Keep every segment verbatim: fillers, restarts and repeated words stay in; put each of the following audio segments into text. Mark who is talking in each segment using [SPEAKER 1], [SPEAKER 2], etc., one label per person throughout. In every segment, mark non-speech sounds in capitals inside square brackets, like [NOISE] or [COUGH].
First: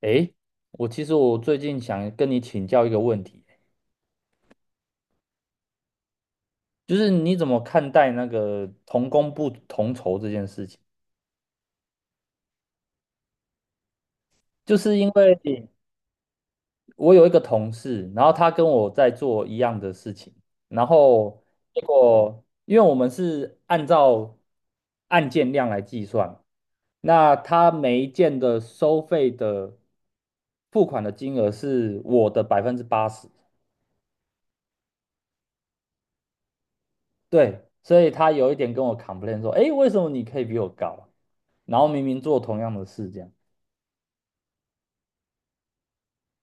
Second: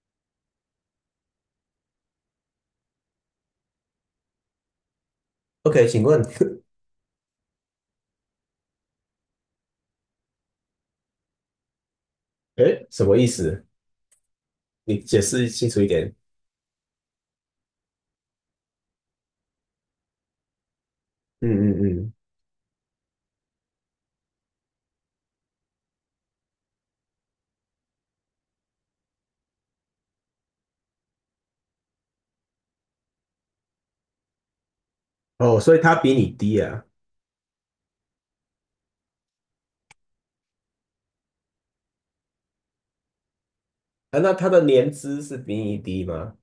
[SPEAKER 1] 诶，我其实我最近想跟你请教一个问题，
[SPEAKER 2] OK，请问。
[SPEAKER 1] 就是你怎么看待那个同工不同酬这件事情？
[SPEAKER 2] [LAUGHS] 诶，什么意思？
[SPEAKER 1] 就是
[SPEAKER 2] 你
[SPEAKER 1] 因
[SPEAKER 2] 解
[SPEAKER 1] 为
[SPEAKER 2] 释清楚一点。
[SPEAKER 1] 我有一个同事，然后他跟我在做一样的事情，然后
[SPEAKER 2] 嗯
[SPEAKER 1] 结
[SPEAKER 2] 嗯嗯。
[SPEAKER 1] 果因为我们是按照案件量来计算，那他每一件的收费的付款的金额是我的百分之八十。
[SPEAKER 2] 哦，所以他比你低啊？
[SPEAKER 1] 对，所以他有一点跟我 complain 说，诶，为什么你可以比我高啊，然后明明做同样的事，这样。
[SPEAKER 2] 啊，那他的年资是比你低吗？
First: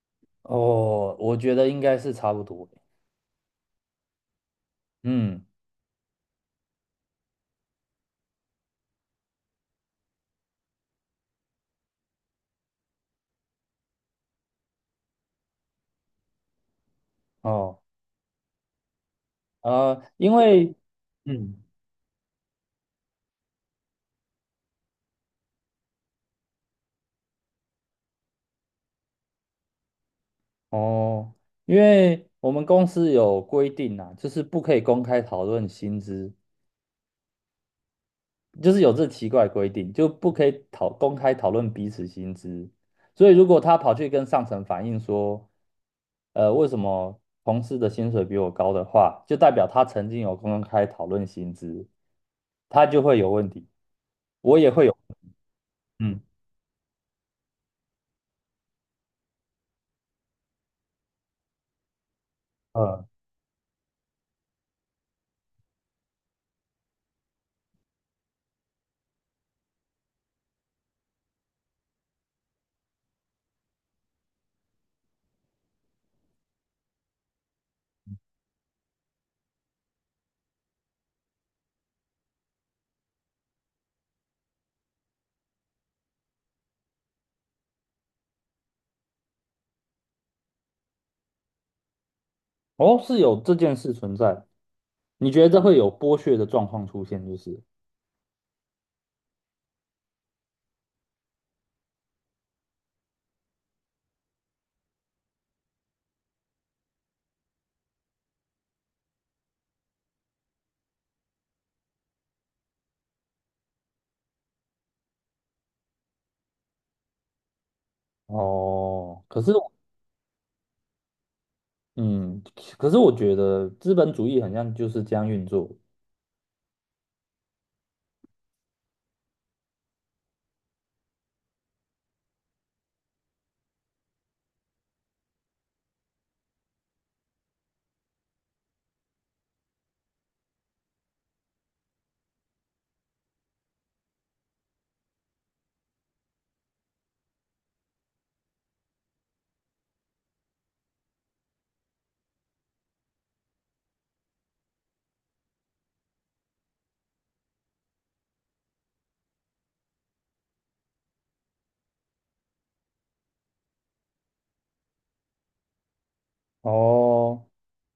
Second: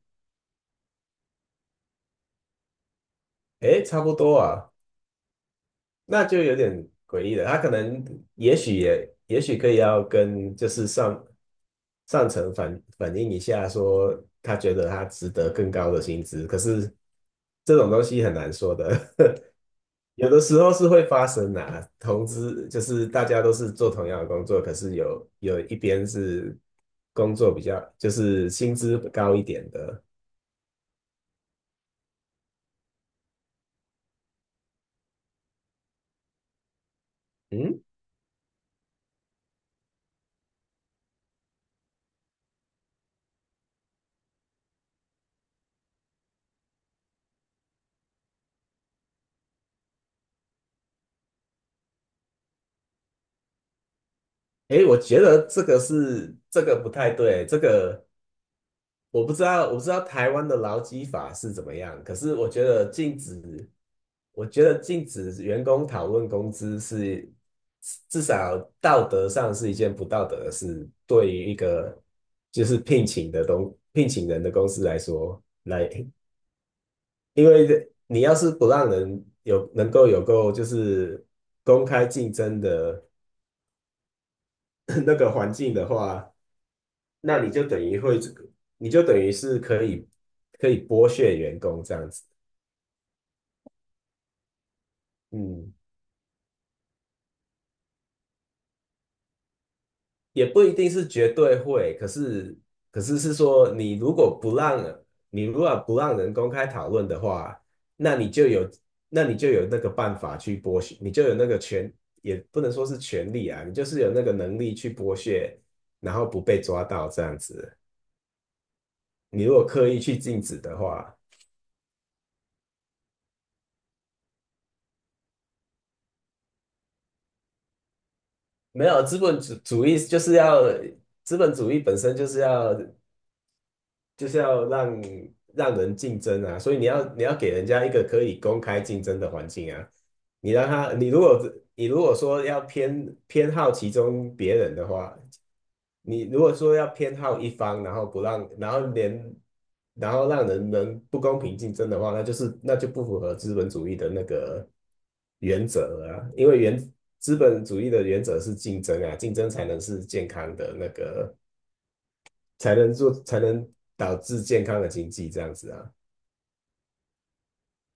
[SPEAKER 1] 哦，我觉得应该是差不多。
[SPEAKER 2] 诶，差不多啊，
[SPEAKER 1] 嗯。
[SPEAKER 2] 那就有点诡异了。他可能，也许也，也许可以要跟就是上上层反反映一下，说他觉得他值得更高的薪资。可是这
[SPEAKER 1] 哦。
[SPEAKER 2] 种东西很难说的。[LAUGHS]
[SPEAKER 1] 呃，
[SPEAKER 2] 有
[SPEAKER 1] 因
[SPEAKER 2] 的时候
[SPEAKER 1] 为，
[SPEAKER 2] 是会发生
[SPEAKER 1] 嗯。
[SPEAKER 2] 的啊，同资就是大家都是做同样的工作，可是有有一边是工作比较就是薪资高一点的，
[SPEAKER 1] 哦。因为我们公司有规定啊，就是不可以公开讨论薪资，
[SPEAKER 2] 嗯。
[SPEAKER 1] 就是有这奇怪规定，就不可以讨公开讨论彼此薪资。所以如果他跑去跟上层反映说，呃，为什么同事的薪水比我高的话，就代表他曾经有公开讨论薪资，他就会有问题，我也
[SPEAKER 2] 诶，
[SPEAKER 1] 会有。
[SPEAKER 2] 我觉得这个
[SPEAKER 1] 嗯。
[SPEAKER 2] 是这个不太对，这个我不知道，我不知道台湾的劳基法是怎么样。可是我觉得
[SPEAKER 1] 呃，
[SPEAKER 2] 禁止，我觉得禁止员工讨论工资是至少道德上是一件不道德的事。对于一个就是聘请的东聘请人的公司来说，来，因为你要是不让人有能够有够就是公开竞争的 [COUGHS] [CLEARS THROAT] 那个环境的话，那你就等于会，你就等于是可以可以剥削员工这样子。
[SPEAKER 1] 哦，是有这件事存在，你觉得这
[SPEAKER 2] 嗯，
[SPEAKER 1] 会有剥削的状况出现，就是。
[SPEAKER 2] 也不一定是绝对会，可是可是是说，你如果不让你如果不让人公开讨论的话，那你就有那你就有那个办法去剥削。你就有那个权，也不能说是权利啊，你就是有那个能力去剥削，然后不被抓到这样子。
[SPEAKER 1] 哦。可
[SPEAKER 2] 你
[SPEAKER 1] 是。
[SPEAKER 2] 如果刻意去禁止的话，
[SPEAKER 1] 嗯。可是我觉得资本主义好像就是这样运作。
[SPEAKER 2] 没有资本主主义就是要资本主义本身就是要就是要让让人竞争啊，所以你要你要给人家一个可以公开竞争的环境啊。你让他，你如果你如果说要偏偏好其中别人的话，你如果说要偏好一方，然后不让，然后连然后让人们不公平竞争的话，那就是那就不符合资本主义的那个原则了啊，因为原资本主义的原则是竞争啊。竞争才能是健康的那个才能做，才能导致健康的经济这样子啊。
[SPEAKER 1] 哦，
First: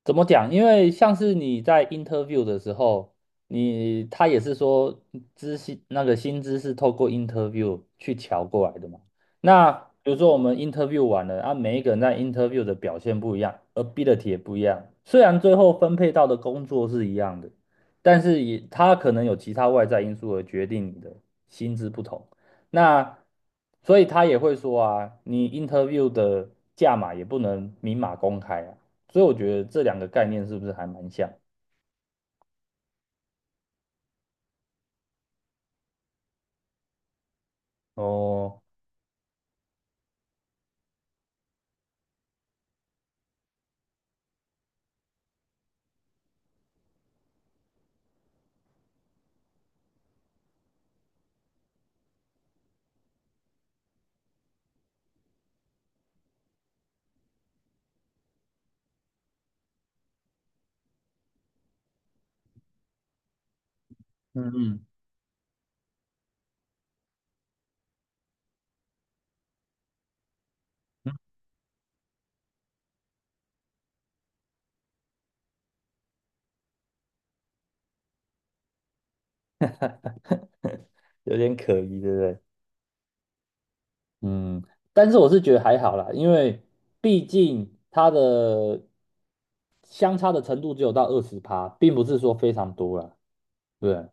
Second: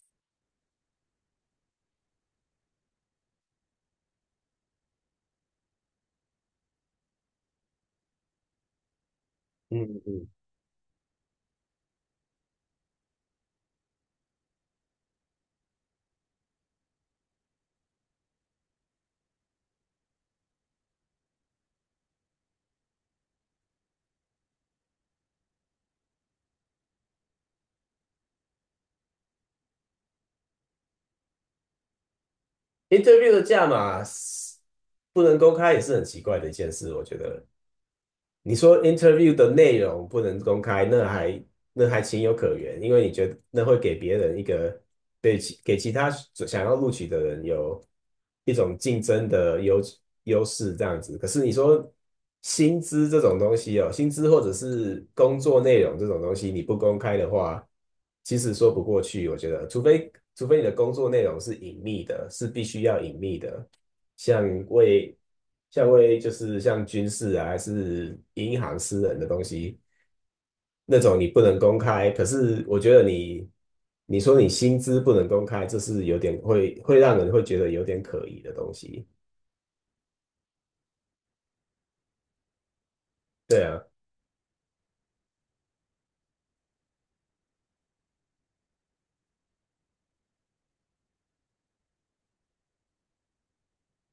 [SPEAKER 1] 怎么讲？因为像是你在 interview 的时候，你他也是说知薪那个薪资是透过 interview 去调过来的嘛。那
[SPEAKER 2] 嗯
[SPEAKER 1] 比如
[SPEAKER 2] 嗯，
[SPEAKER 1] 说我们 interview 完了，啊，每一个人在 interview 的表现不一样，ability 也不一样。虽然最后分配到的工作是一样的，但是也他可能有其他外在因素而决定你的薪资不同。那所以他也会说啊，你 interview 的价码也不能明码公开啊。所以我觉得这两个概念是不是还蛮像？
[SPEAKER 2] interview 的价码是不能公开也是很奇怪的一件事，我觉得。你
[SPEAKER 1] 哦。
[SPEAKER 2] 说 interview 的内容不能公开，那还那还情有可原，因为你觉得那会给别人一个对其给其他想要录取的人有一种竞争的优优势这样子。可是你说薪资这种东西哦，薪资或者是工作内容这种东西，你不公开的话，其实说不过去。我觉得，除非除非你的工作内容是隐秘的，是必须要隐秘的，像
[SPEAKER 1] 嗯嗯。
[SPEAKER 2] 为像为就是像军事啊，还是银行、私人的东西，那种你不能公开。可是我觉得你，你说你薪资不能公开，这是有点会会让人会觉得有点可疑的东西。
[SPEAKER 1] [LAUGHS] 有点可疑，对不对？
[SPEAKER 2] 对啊，
[SPEAKER 1] 嗯，但是我是觉得还好啦，因为毕竟它的相差的程度只有到二十趴，并不是说非常多啦，对不对？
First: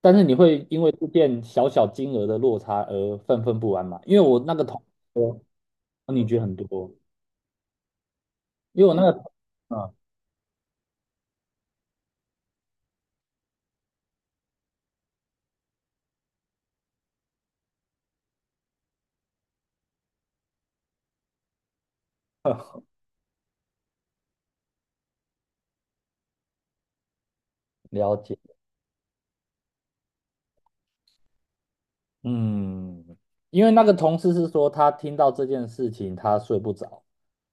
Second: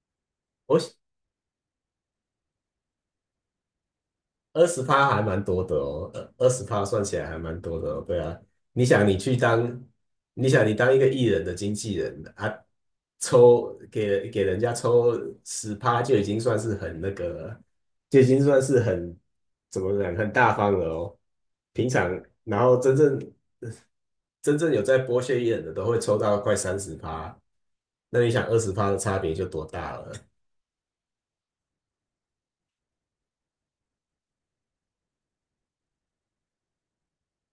[SPEAKER 1] 但是你会因为
[SPEAKER 2] 我
[SPEAKER 1] 这件小小金额的落差而愤愤不安嘛？因为我那个
[SPEAKER 2] 二
[SPEAKER 1] 同
[SPEAKER 2] 十趴
[SPEAKER 1] 学
[SPEAKER 2] 还
[SPEAKER 1] 说，
[SPEAKER 2] 蛮多的哦，
[SPEAKER 1] 哦，你觉得
[SPEAKER 2] 二
[SPEAKER 1] 很
[SPEAKER 2] 十趴
[SPEAKER 1] 多，
[SPEAKER 2] 算起来还蛮多的哦。对啊，
[SPEAKER 1] 因
[SPEAKER 2] 你
[SPEAKER 1] 为我那
[SPEAKER 2] 想你
[SPEAKER 1] 个，
[SPEAKER 2] 去当，
[SPEAKER 1] 嗯。
[SPEAKER 2] 你想你当一个艺人的经纪人啊，抽给给人家抽十趴就已经算是很那个了，就已经算是很怎么讲，很大方了哦。平常然后
[SPEAKER 1] [LAUGHS]
[SPEAKER 2] 真正真正有在剥削艺人的都会抽到快三十趴，
[SPEAKER 1] 了
[SPEAKER 2] 那你
[SPEAKER 1] 解。
[SPEAKER 2] 想二十趴的差别就多大了？
[SPEAKER 1] 嗯。因为那个同事是说他听到这件事情他睡不着，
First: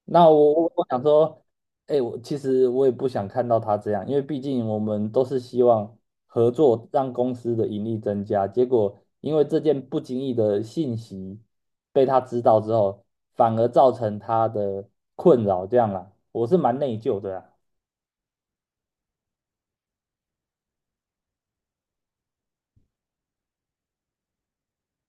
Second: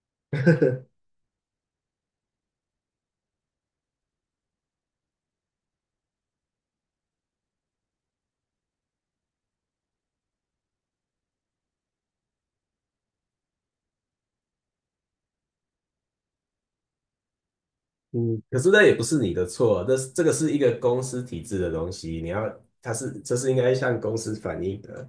[SPEAKER 1] 那我我我想说，哎，我其实我也不想看到他这样，因为毕竟我们都是希望合作让公司的盈利增加，结果因为这件不经意的信息被他知道之后，反而造成他的困扰，这样啦，我是蛮内疚的啊。
[SPEAKER 2] 嗯，可是那也不是你的错，这是这个是一个公司体制的东西。你要，他是这是应该向公司反映的。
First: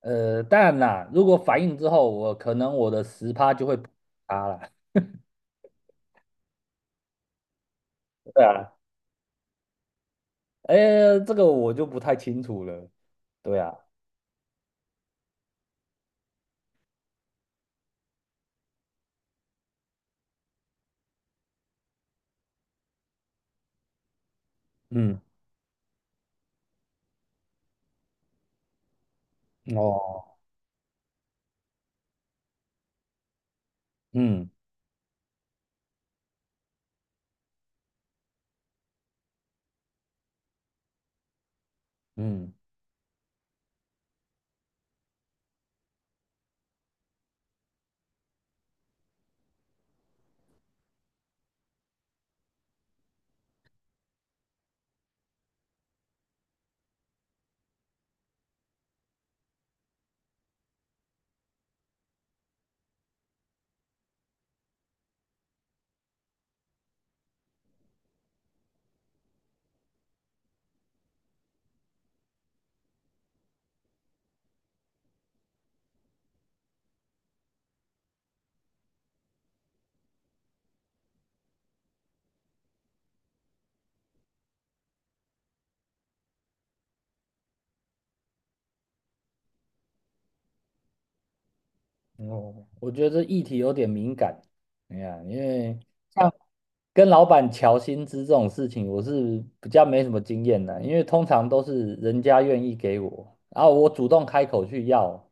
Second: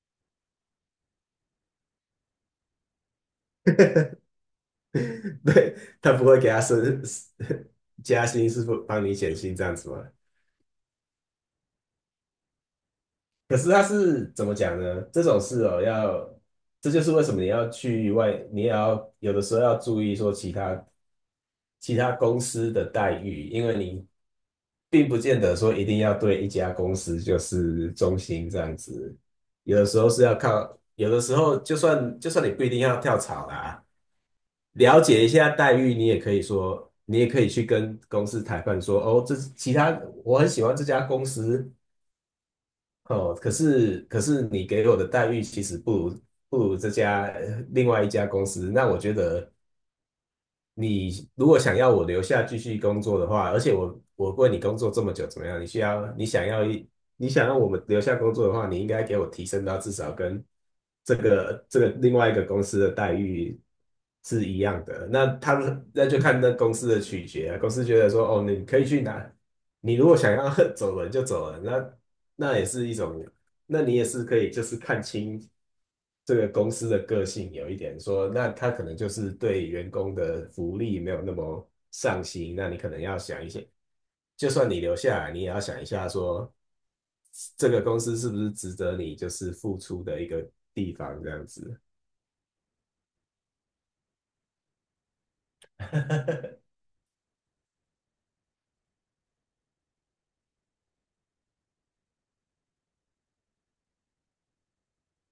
[SPEAKER 1] 呃，当然啦，如果反应之后，我可能我的十趴就会补他啦。
[SPEAKER 2] [LAUGHS] 对，他不会给他升 [LAUGHS] 加
[SPEAKER 1] 对
[SPEAKER 2] 薪，是
[SPEAKER 1] 啊。
[SPEAKER 2] 不帮你减薪这样子吗？
[SPEAKER 1] 哎，这个我就不太清楚了。
[SPEAKER 2] 可
[SPEAKER 1] 对
[SPEAKER 2] 是
[SPEAKER 1] 啊。
[SPEAKER 2] 他是怎么讲呢？这种事哦，要这就是为什么你要去外，你也要有的时候要注意说其他其他公司的待遇，因为你并不
[SPEAKER 1] 嗯。
[SPEAKER 2] 见得说一定要对一家公司就是忠心这样子。有的时候是
[SPEAKER 1] 哦。
[SPEAKER 2] 要靠，有的时候就算就算你不一定要跳槽啦，
[SPEAKER 1] 嗯
[SPEAKER 2] 了解一下待遇。你也可以说，你也可以去跟公司谈判说，哦，这其他我很喜欢这家公司。
[SPEAKER 1] 嗯。
[SPEAKER 2] 哦，可是可是你给我的待遇其实不如不如这家呃另外一家公司。那我觉得你如果想要我留下继续工作的话，而且我我为你工作这么久，怎么样？你需要你想要一你想要我们留下工作的话，你应该给我提升到至少跟这个这个另外一个公司的待遇是一样的。那他们那就看那公司的取决啊，公司觉得说哦，你可以去哪你如果想要 [LAUGHS] 走人就走人。那那也是一种，那你也是可以就是看清这个公司的个性有一点说，那他可能就是对员工的福利没有那么上心。那你可能要想一些，就算你留下来，你也要想一下说，这个公司是不是值得你就是付出的一个地方这样子。
[SPEAKER 1] 哦，我觉得这议题有点敏感。哎呀，因为像跟老板调薪资这种事情，我是比较没什么经验的，因为通常都是人家愿意给我，然后我主动开口去要，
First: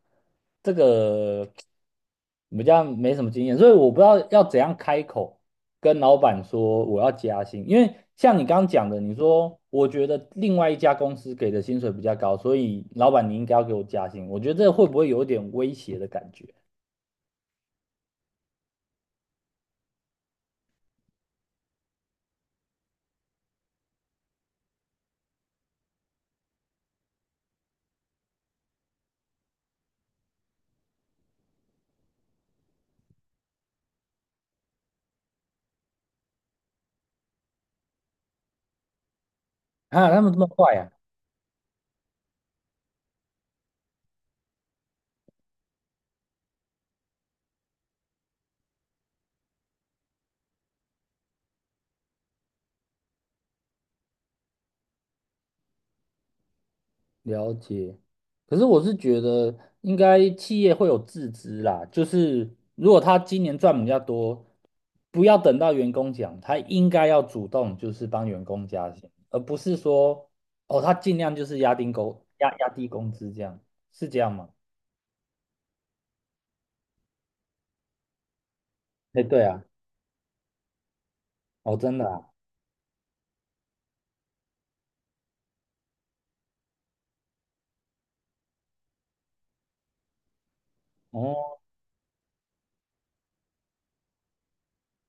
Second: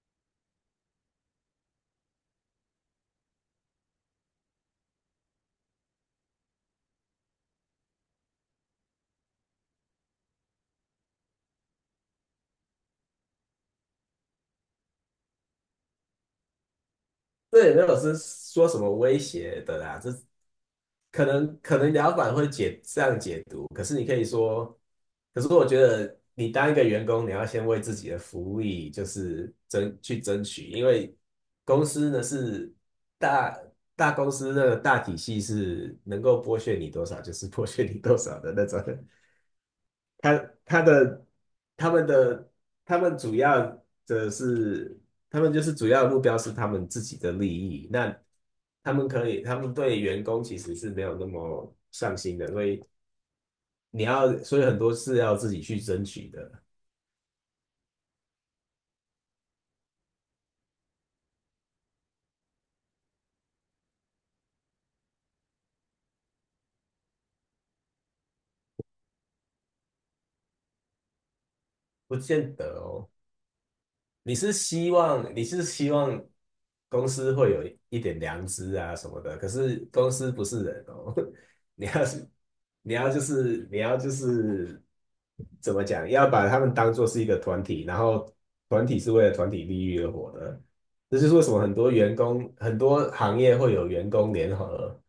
[SPEAKER 1] 这个比较没什么经验，所以我不知道要怎样开口跟老板说我要加薪，因为像你刚刚讲的，你说我觉得另外一家公司给的薪水比较高，所以老板你应该要给我加薪，我觉得这会不会有一点威胁的感觉
[SPEAKER 2] 这也没有是说什么威胁的啦，这可能可能老板会解这样解读。可是你可以说，可是我觉得你当一个员工，你要先为自己的福利就是争去争取，因为公司呢是大大公司的大体系是能够剥削你多少就是剥削你多少的那种。
[SPEAKER 1] 啊？他们这
[SPEAKER 2] 他
[SPEAKER 1] 么坏
[SPEAKER 2] 他
[SPEAKER 1] 啊！
[SPEAKER 2] 的他们的他们主要的是，他们就是主要的目标是他们自己的利益。那他们可以，他们对员工其实是没有那么上心的，所以你要，所以很多是要自己去争取的，
[SPEAKER 1] 了解。可是我是觉得应该企业会有自知啦，就是如果他今年赚比较多，不要等到员工讲，他应该要主动就是帮员工加薪，而不是说哦他尽量就是压低
[SPEAKER 2] 不
[SPEAKER 1] 工压
[SPEAKER 2] 见得
[SPEAKER 1] 压低
[SPEAKER 2] 哦。
[SPEAKER 1] 工资这样，是这样
[SPEAKER 2] 你
[SPEAKER 1] 吗？
[SPEAKER 2] 是希望你是希望公司会有一点良知啊什么
[SPEAKER 1] 哎，
[SPEAKER 2] 的，
[SPEAKER 1] 对
[SPEAKER 2] 可
[SPEAKER 1] 啊。
[SPEAKER 2] 是公司不是人哦。[LAUGHS]
[SPEAKER 1] 哦
[SPEAKER 2] 你
[SPEAKER 1] 真
[SPEAKER 2] 要
[SPEAKER 1] 的啊。
[SPEAKER 2] 是你要就是你要就是怎么讲，要把他们当做是一个团体，然后团体是为了团体利益而活的，这就是为什
[SPEAKER 1] 哦。
[SPEAKER 2] 么很多员工、很多行业会有员工联合，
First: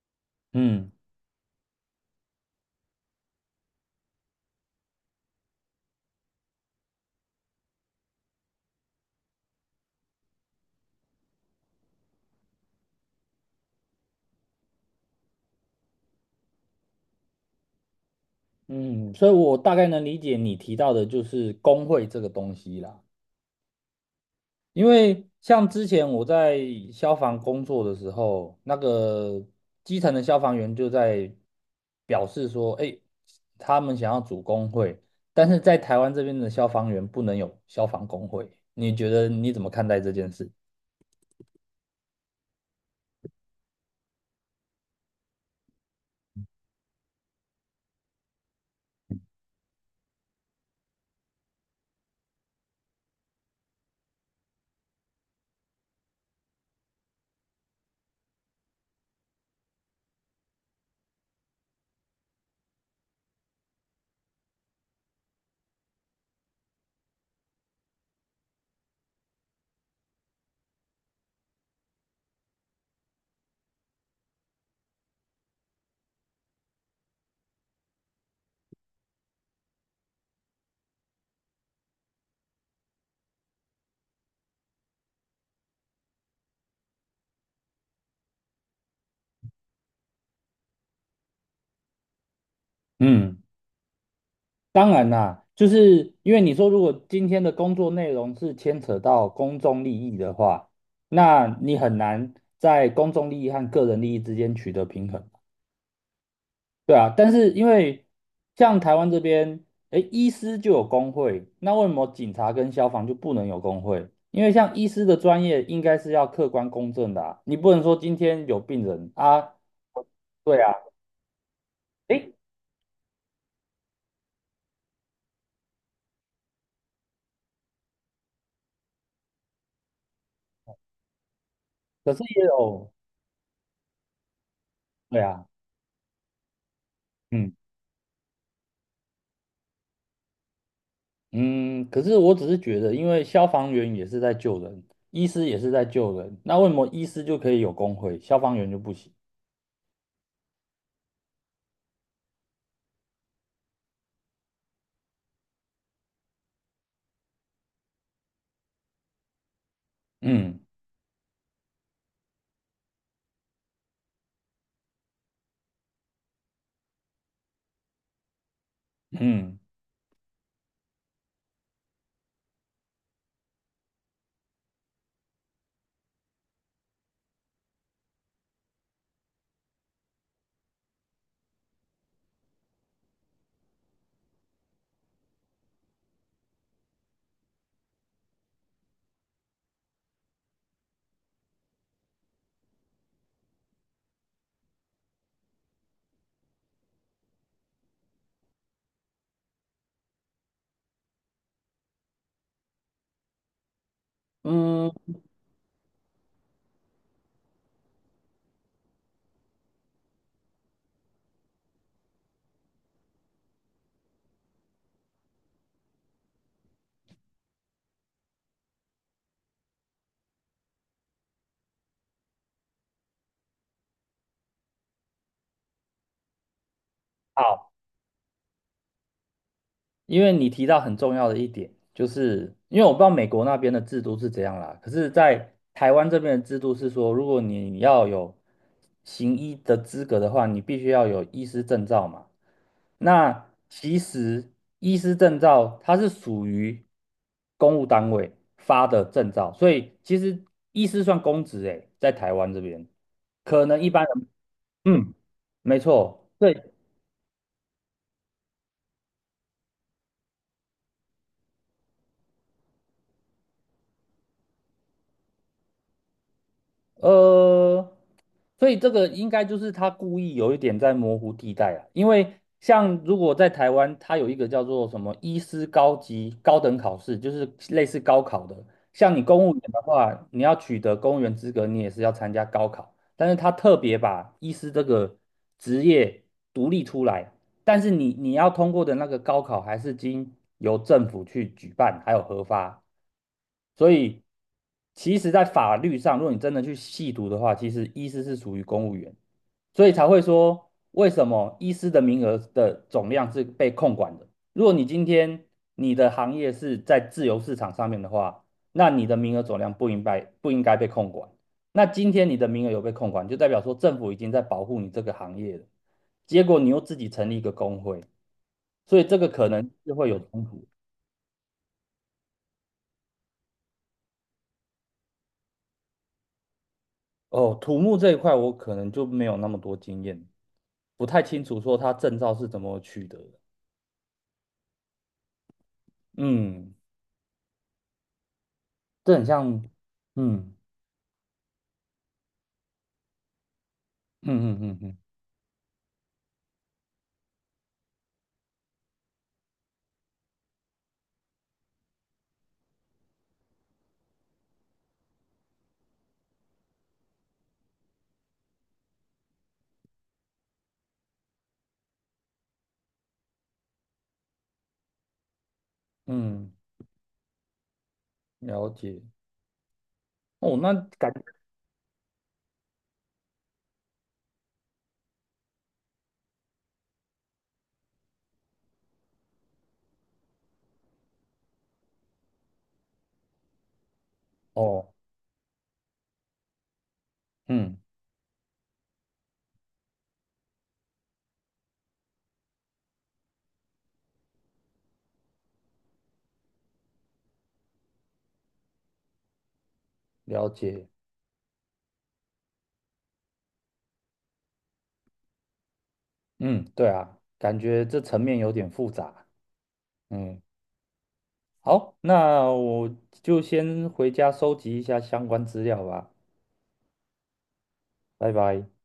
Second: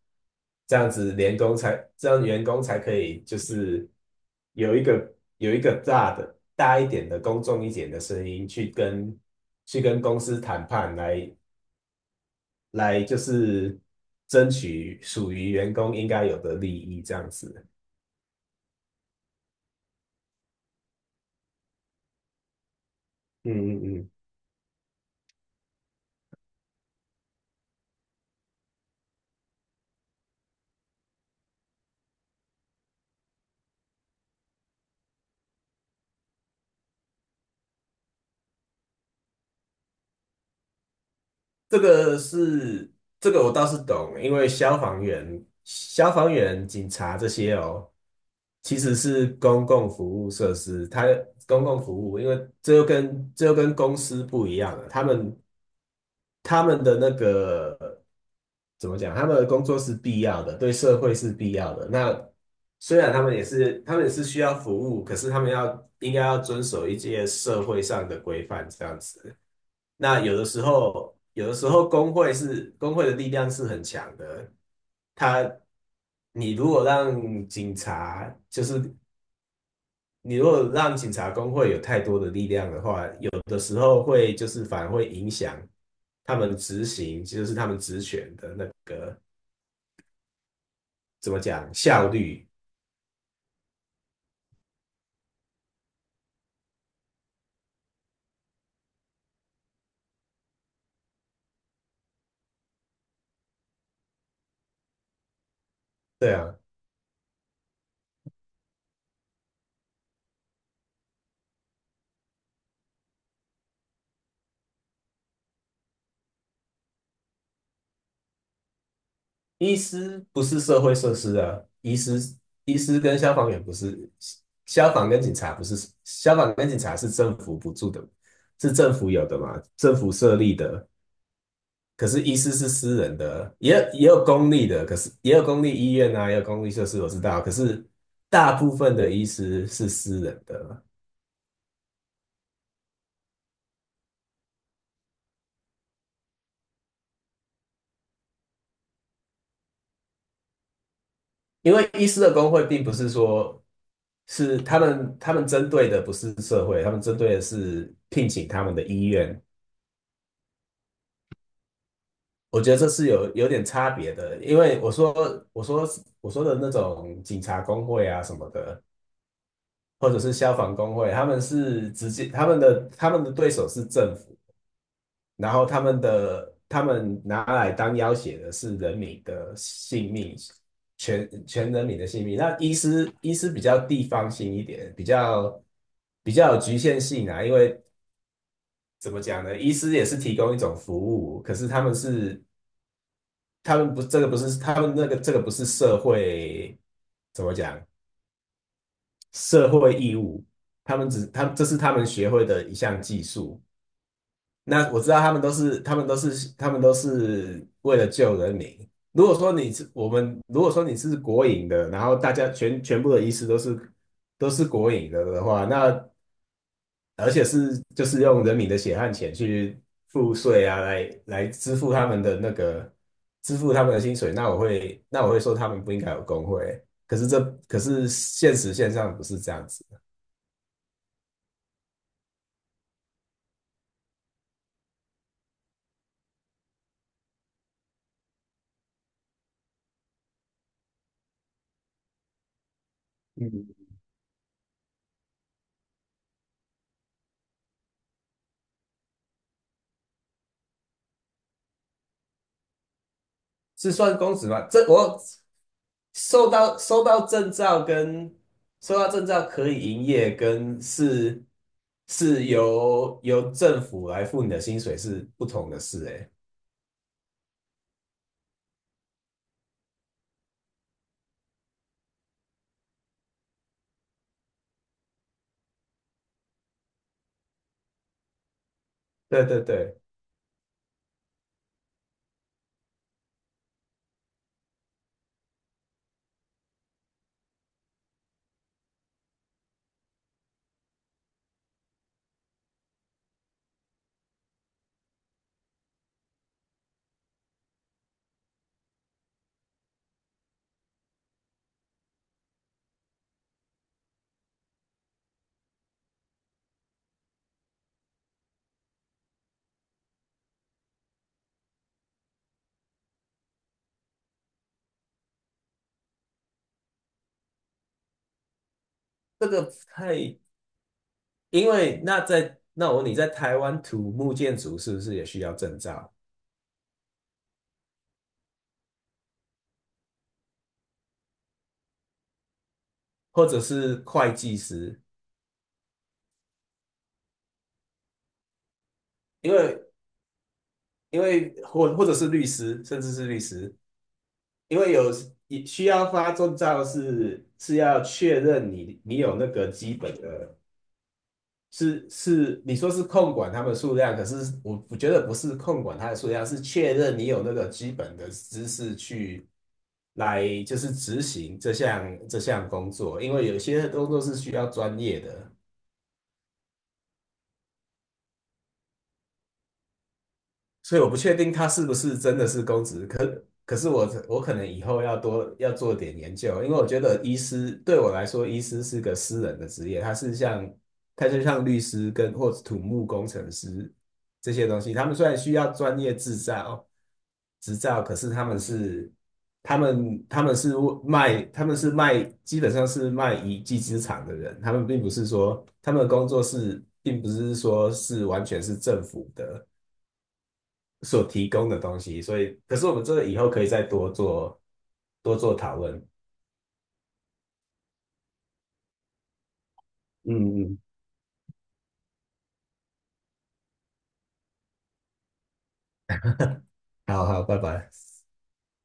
[SPEAKER 2] 这
[SPEAKER 1] 嗯
[SPEAKER 2] 样子联工才这样员工才可以就是有一个有一个大的大一点的公众一点的声音去跟去跟公司谈判来来就是争取属于员工应该有的利益这样子。
[SPEAKER 1] 嗯。所以我大概能理解你提到的就是工会这个东西啦。
[SPEAKER 2] 嗯嗯嗯。
[SPEAKER 1] 因为像之前我在消防工作的时候，那个基层的消防员就在表示说，哎，他们想要组工会，但是在台湾这边的消防员不能有消防工会。你觉得你怎么看待这件事？
[SPEAKER 2] 这个是这个我倒是懂，因为消防员、消防员、警察这些哦，其实是公共服务设施。它公共服务，因为这又跟这又跟公司不一样了，他们他们的那个怎么讲？他们的工作是必要的，对社会是必要的。那虽然他们也是他们也是需要服务，可是他们要应该要遵守一些社会上的规范，这样子。那有的时候，有的时候工会是工会的力量是很强的。他，你如果让警察，就是你如果让警察工会有太多的力量的话，有的时候会就是反而会影响他们执行，就是他们职权的那个怎么讲，效率。
[SPEAKER 1] 嗯，当然啦，就是因为你说如果今天的工作内容是牵扯到公众利益的话，那你很难在公众利益和个人利益之间取得平衡。
[SPEAKER 2] 对啊。
[SPEAKER 1] 对啊，但是因为像台湾这边，诶，医师就有工会，那为什么警察跟消防就不能有工会？因为像医师的专业应该是要客观公正的啊，你不能说今天有病人啊，
[SPEAKER 2] 医师不是
[SPEAKER 1] 对啊，
[SPEAKER 2] 社会设施啊，医师
[SPEAKER 1] 诶，
[SPEAKER 2] 医师跟消防员不是，消防跟警察不是，消防跟警察是政府补助的，是政府有的嘛，政府设立的。可
[SPEAKER 1] 可是
[SPEAKER 2] 是医
[SPEAKER 1] 也
[SPEAKER 2] 师是
[SPEAKER 1] 有，
[SPEAKER 2] 私人的，也有也有公立的，可是
[SPEAKER 1] 对
[SPEAKER 2] 也有
[SPEAKER 1] 啊。
[SPEAKER 2] 公立医院啊，也有公立设施，我知道。可
[SPEAKER 1] 嗯
[SPEAKER 2] 是大部分的医师是私人的，
[SPEAKER 1] 嗯。可是我只是觉得，因为消防员也是在救人，医师也是在救人，那为什么医师就可以有工会，消防员就不行？
[SPEAKER 2] 因为医师的工会并不是说是他们他们针对的不是社会，他们针对的是聘请他们的医院。
[SPEAKER 1] 嗯
[SPEAKER 2] 我觉得这是有有点差别的，因为我说我说我说的那种警察工会啊什么的，
[SPEAKER 1] 嗯
[SPEAKER 2] 或者是消防工会，他们是直接他们的他们的对手是政府，然后他们的他们拿来当要挟的是人民的性命，全全人民的性命。那医师医师比较地方性一点，比较比较有局限性啊。因为怎么讲呢？医师也是提供一种服务，可是他们是他们不，这个不是他们那个这个不是社会怎么讲，社会义务，他们只他这是他们学会的一项技术。
[SPEAKER 1] 嗯。
[SPEAKER 2] 那我知道他们都是他们都是他们都是为了救人民。如果说你是我们，如果说你是国营的，然后大家全全部的医师都是都是国营的的话，那而且是就是用人民的血汗钱去付税啊，来来支付他们的那个支付他们的薪水。那我会那我会说他们不应该有工会，可是这
[SPEAKER 1] 好。
[SPEAKER 2] 可是现实现象不是这样子。
[SPEAKER 1] 因为你提到很重要的一点，就是因为我不知道美国那边的制度是怎样啦，可是，在台湾这边的制度是说，如果你要有行医的资格的话，你必须要有医师证照嘛。那
[SPEAKER 2] 嗯，
[SPEAKER 1] 其实医师证照它是属于公务单位发的证照，所以其实医师算公职诶，在台湾这边，可能一
[SPEAKER 2] 是
[SPEAKER 1] 般
[SPEAKER 2] 算
[SPEAKER 1] 人，
[SPEAKER 2] 工资吗？这
[SPEAKER 1] 嗯。
[SPEAKER 2] 我
[SPEAKER 1] 没错。
[SPEAKER 2] 收
[SPEAKER 1] 对。
[SPEAKER 2] 到收到证照跟收到证照可以营业，跟是是由由政府来付你的薪水是不同的事、欸，哎，
[SPEAKER 1] 呃，所以这个应该就是他故意有一点在模糊地带啊，因为像如果在台湾，它有一个叫做什么医师高级高等考试，就是类似高考的。像你
[SPEAKER 2] 对
[SPEAKER 1] 公务员
[SPEAKER 2] 对
[SPEAKER 1] 的
[SPEAKER 2] 对，
[SPEAKER 1] 话，你要取得公务员资格，你也是要参加高考，但是他特别把医师这个职业独立出来，但是你你要通过的那个高考还是经由政府去举办，还有核发。所以，其实，在法律上，如果你真的去细读的话，其实医师是属于公务员，所以才会说为什么医师的名额的总量是被控管的。如果你今天你的行业是在自由市场上面的话，那你的名额总量不应该不应该被控管。那今天你的名额有被控管，就代表说政府已经在保护你这个行业了。结果你又自己成立一个工会，所以这个可
[SPEAKER 2] 这个
[SPEAKER 1] 能就会有
[SPEAKER 2] 太
[SPEAKER 1] 冲突。
[SPEAKER 2] 因为那在那我问你在台湾土木建筑是不是也需要证照，
[SPEAKER 1] 哦，土木这一块我可能就没有那么多经验，不太清楚说它证照是怎么取得的。
[SPEAKER 2] 或者是会计师？
[SPEAKER 1] 嗯，这很
[SPEAKER 2] 因
[SPEAKER 1] 像。
[SPEAKER 2] 为
[SPEAKER 1] 嗯
[SPEAKER 2] 因为或或者是律师，甚至是律师，
[SPEAKER 1] 嗯嗯嗯
[SPEAKER 2] 因为
[SPEAKER 1] 嗯
[SPEAKER 2] 有你需要发证照是是要确认你你有那个基本的是是，你说是控管他们数量，可是我我觉得不是控管他的数量，是确认你有那个基本的知识去来就是执行这项这项工作，因为有些工作是需要专业的。
[SPEAKER 1] 嗯。了解。哦，那
[SPEAKER 2] 所以我
[SPEAKER 1] 感
[SPEAKER 2] 不确定他是不是真的是公职，可可是我我可能以后要多要做点研究，因为我觉得医师对我来说，医师是个私人的职业，他是像他就像律师跟或者土木工程师这些东
[SPEAKER 1] 哦。
[SPEAKER 2] 西。他们虽然需要专业执照执
[SPEAKER 1] 嗯。
[SPEAKER 2] 照，可是他们是他们他们是卖他们是卖基本上是卖一技之长的人，他们并不是说他们的工作是并不是说是完全是政府的。
[SPEAKER 1] 了解。
[SPEAKER 2] 所提供的东西，所以可是我们这个以后可以再多做多做讨论。
[SPEAKER 1] 嗯，对啊，感觉这层面有点复杂。嗯。
[SPEAKER 2] 嗯嗯，
[SPEAKER 1] 好，那我就先回家收集一下相关资料吧。
[SPEAKER 2] 好好，拜拜。
[SPEAKER 1] 拜拜。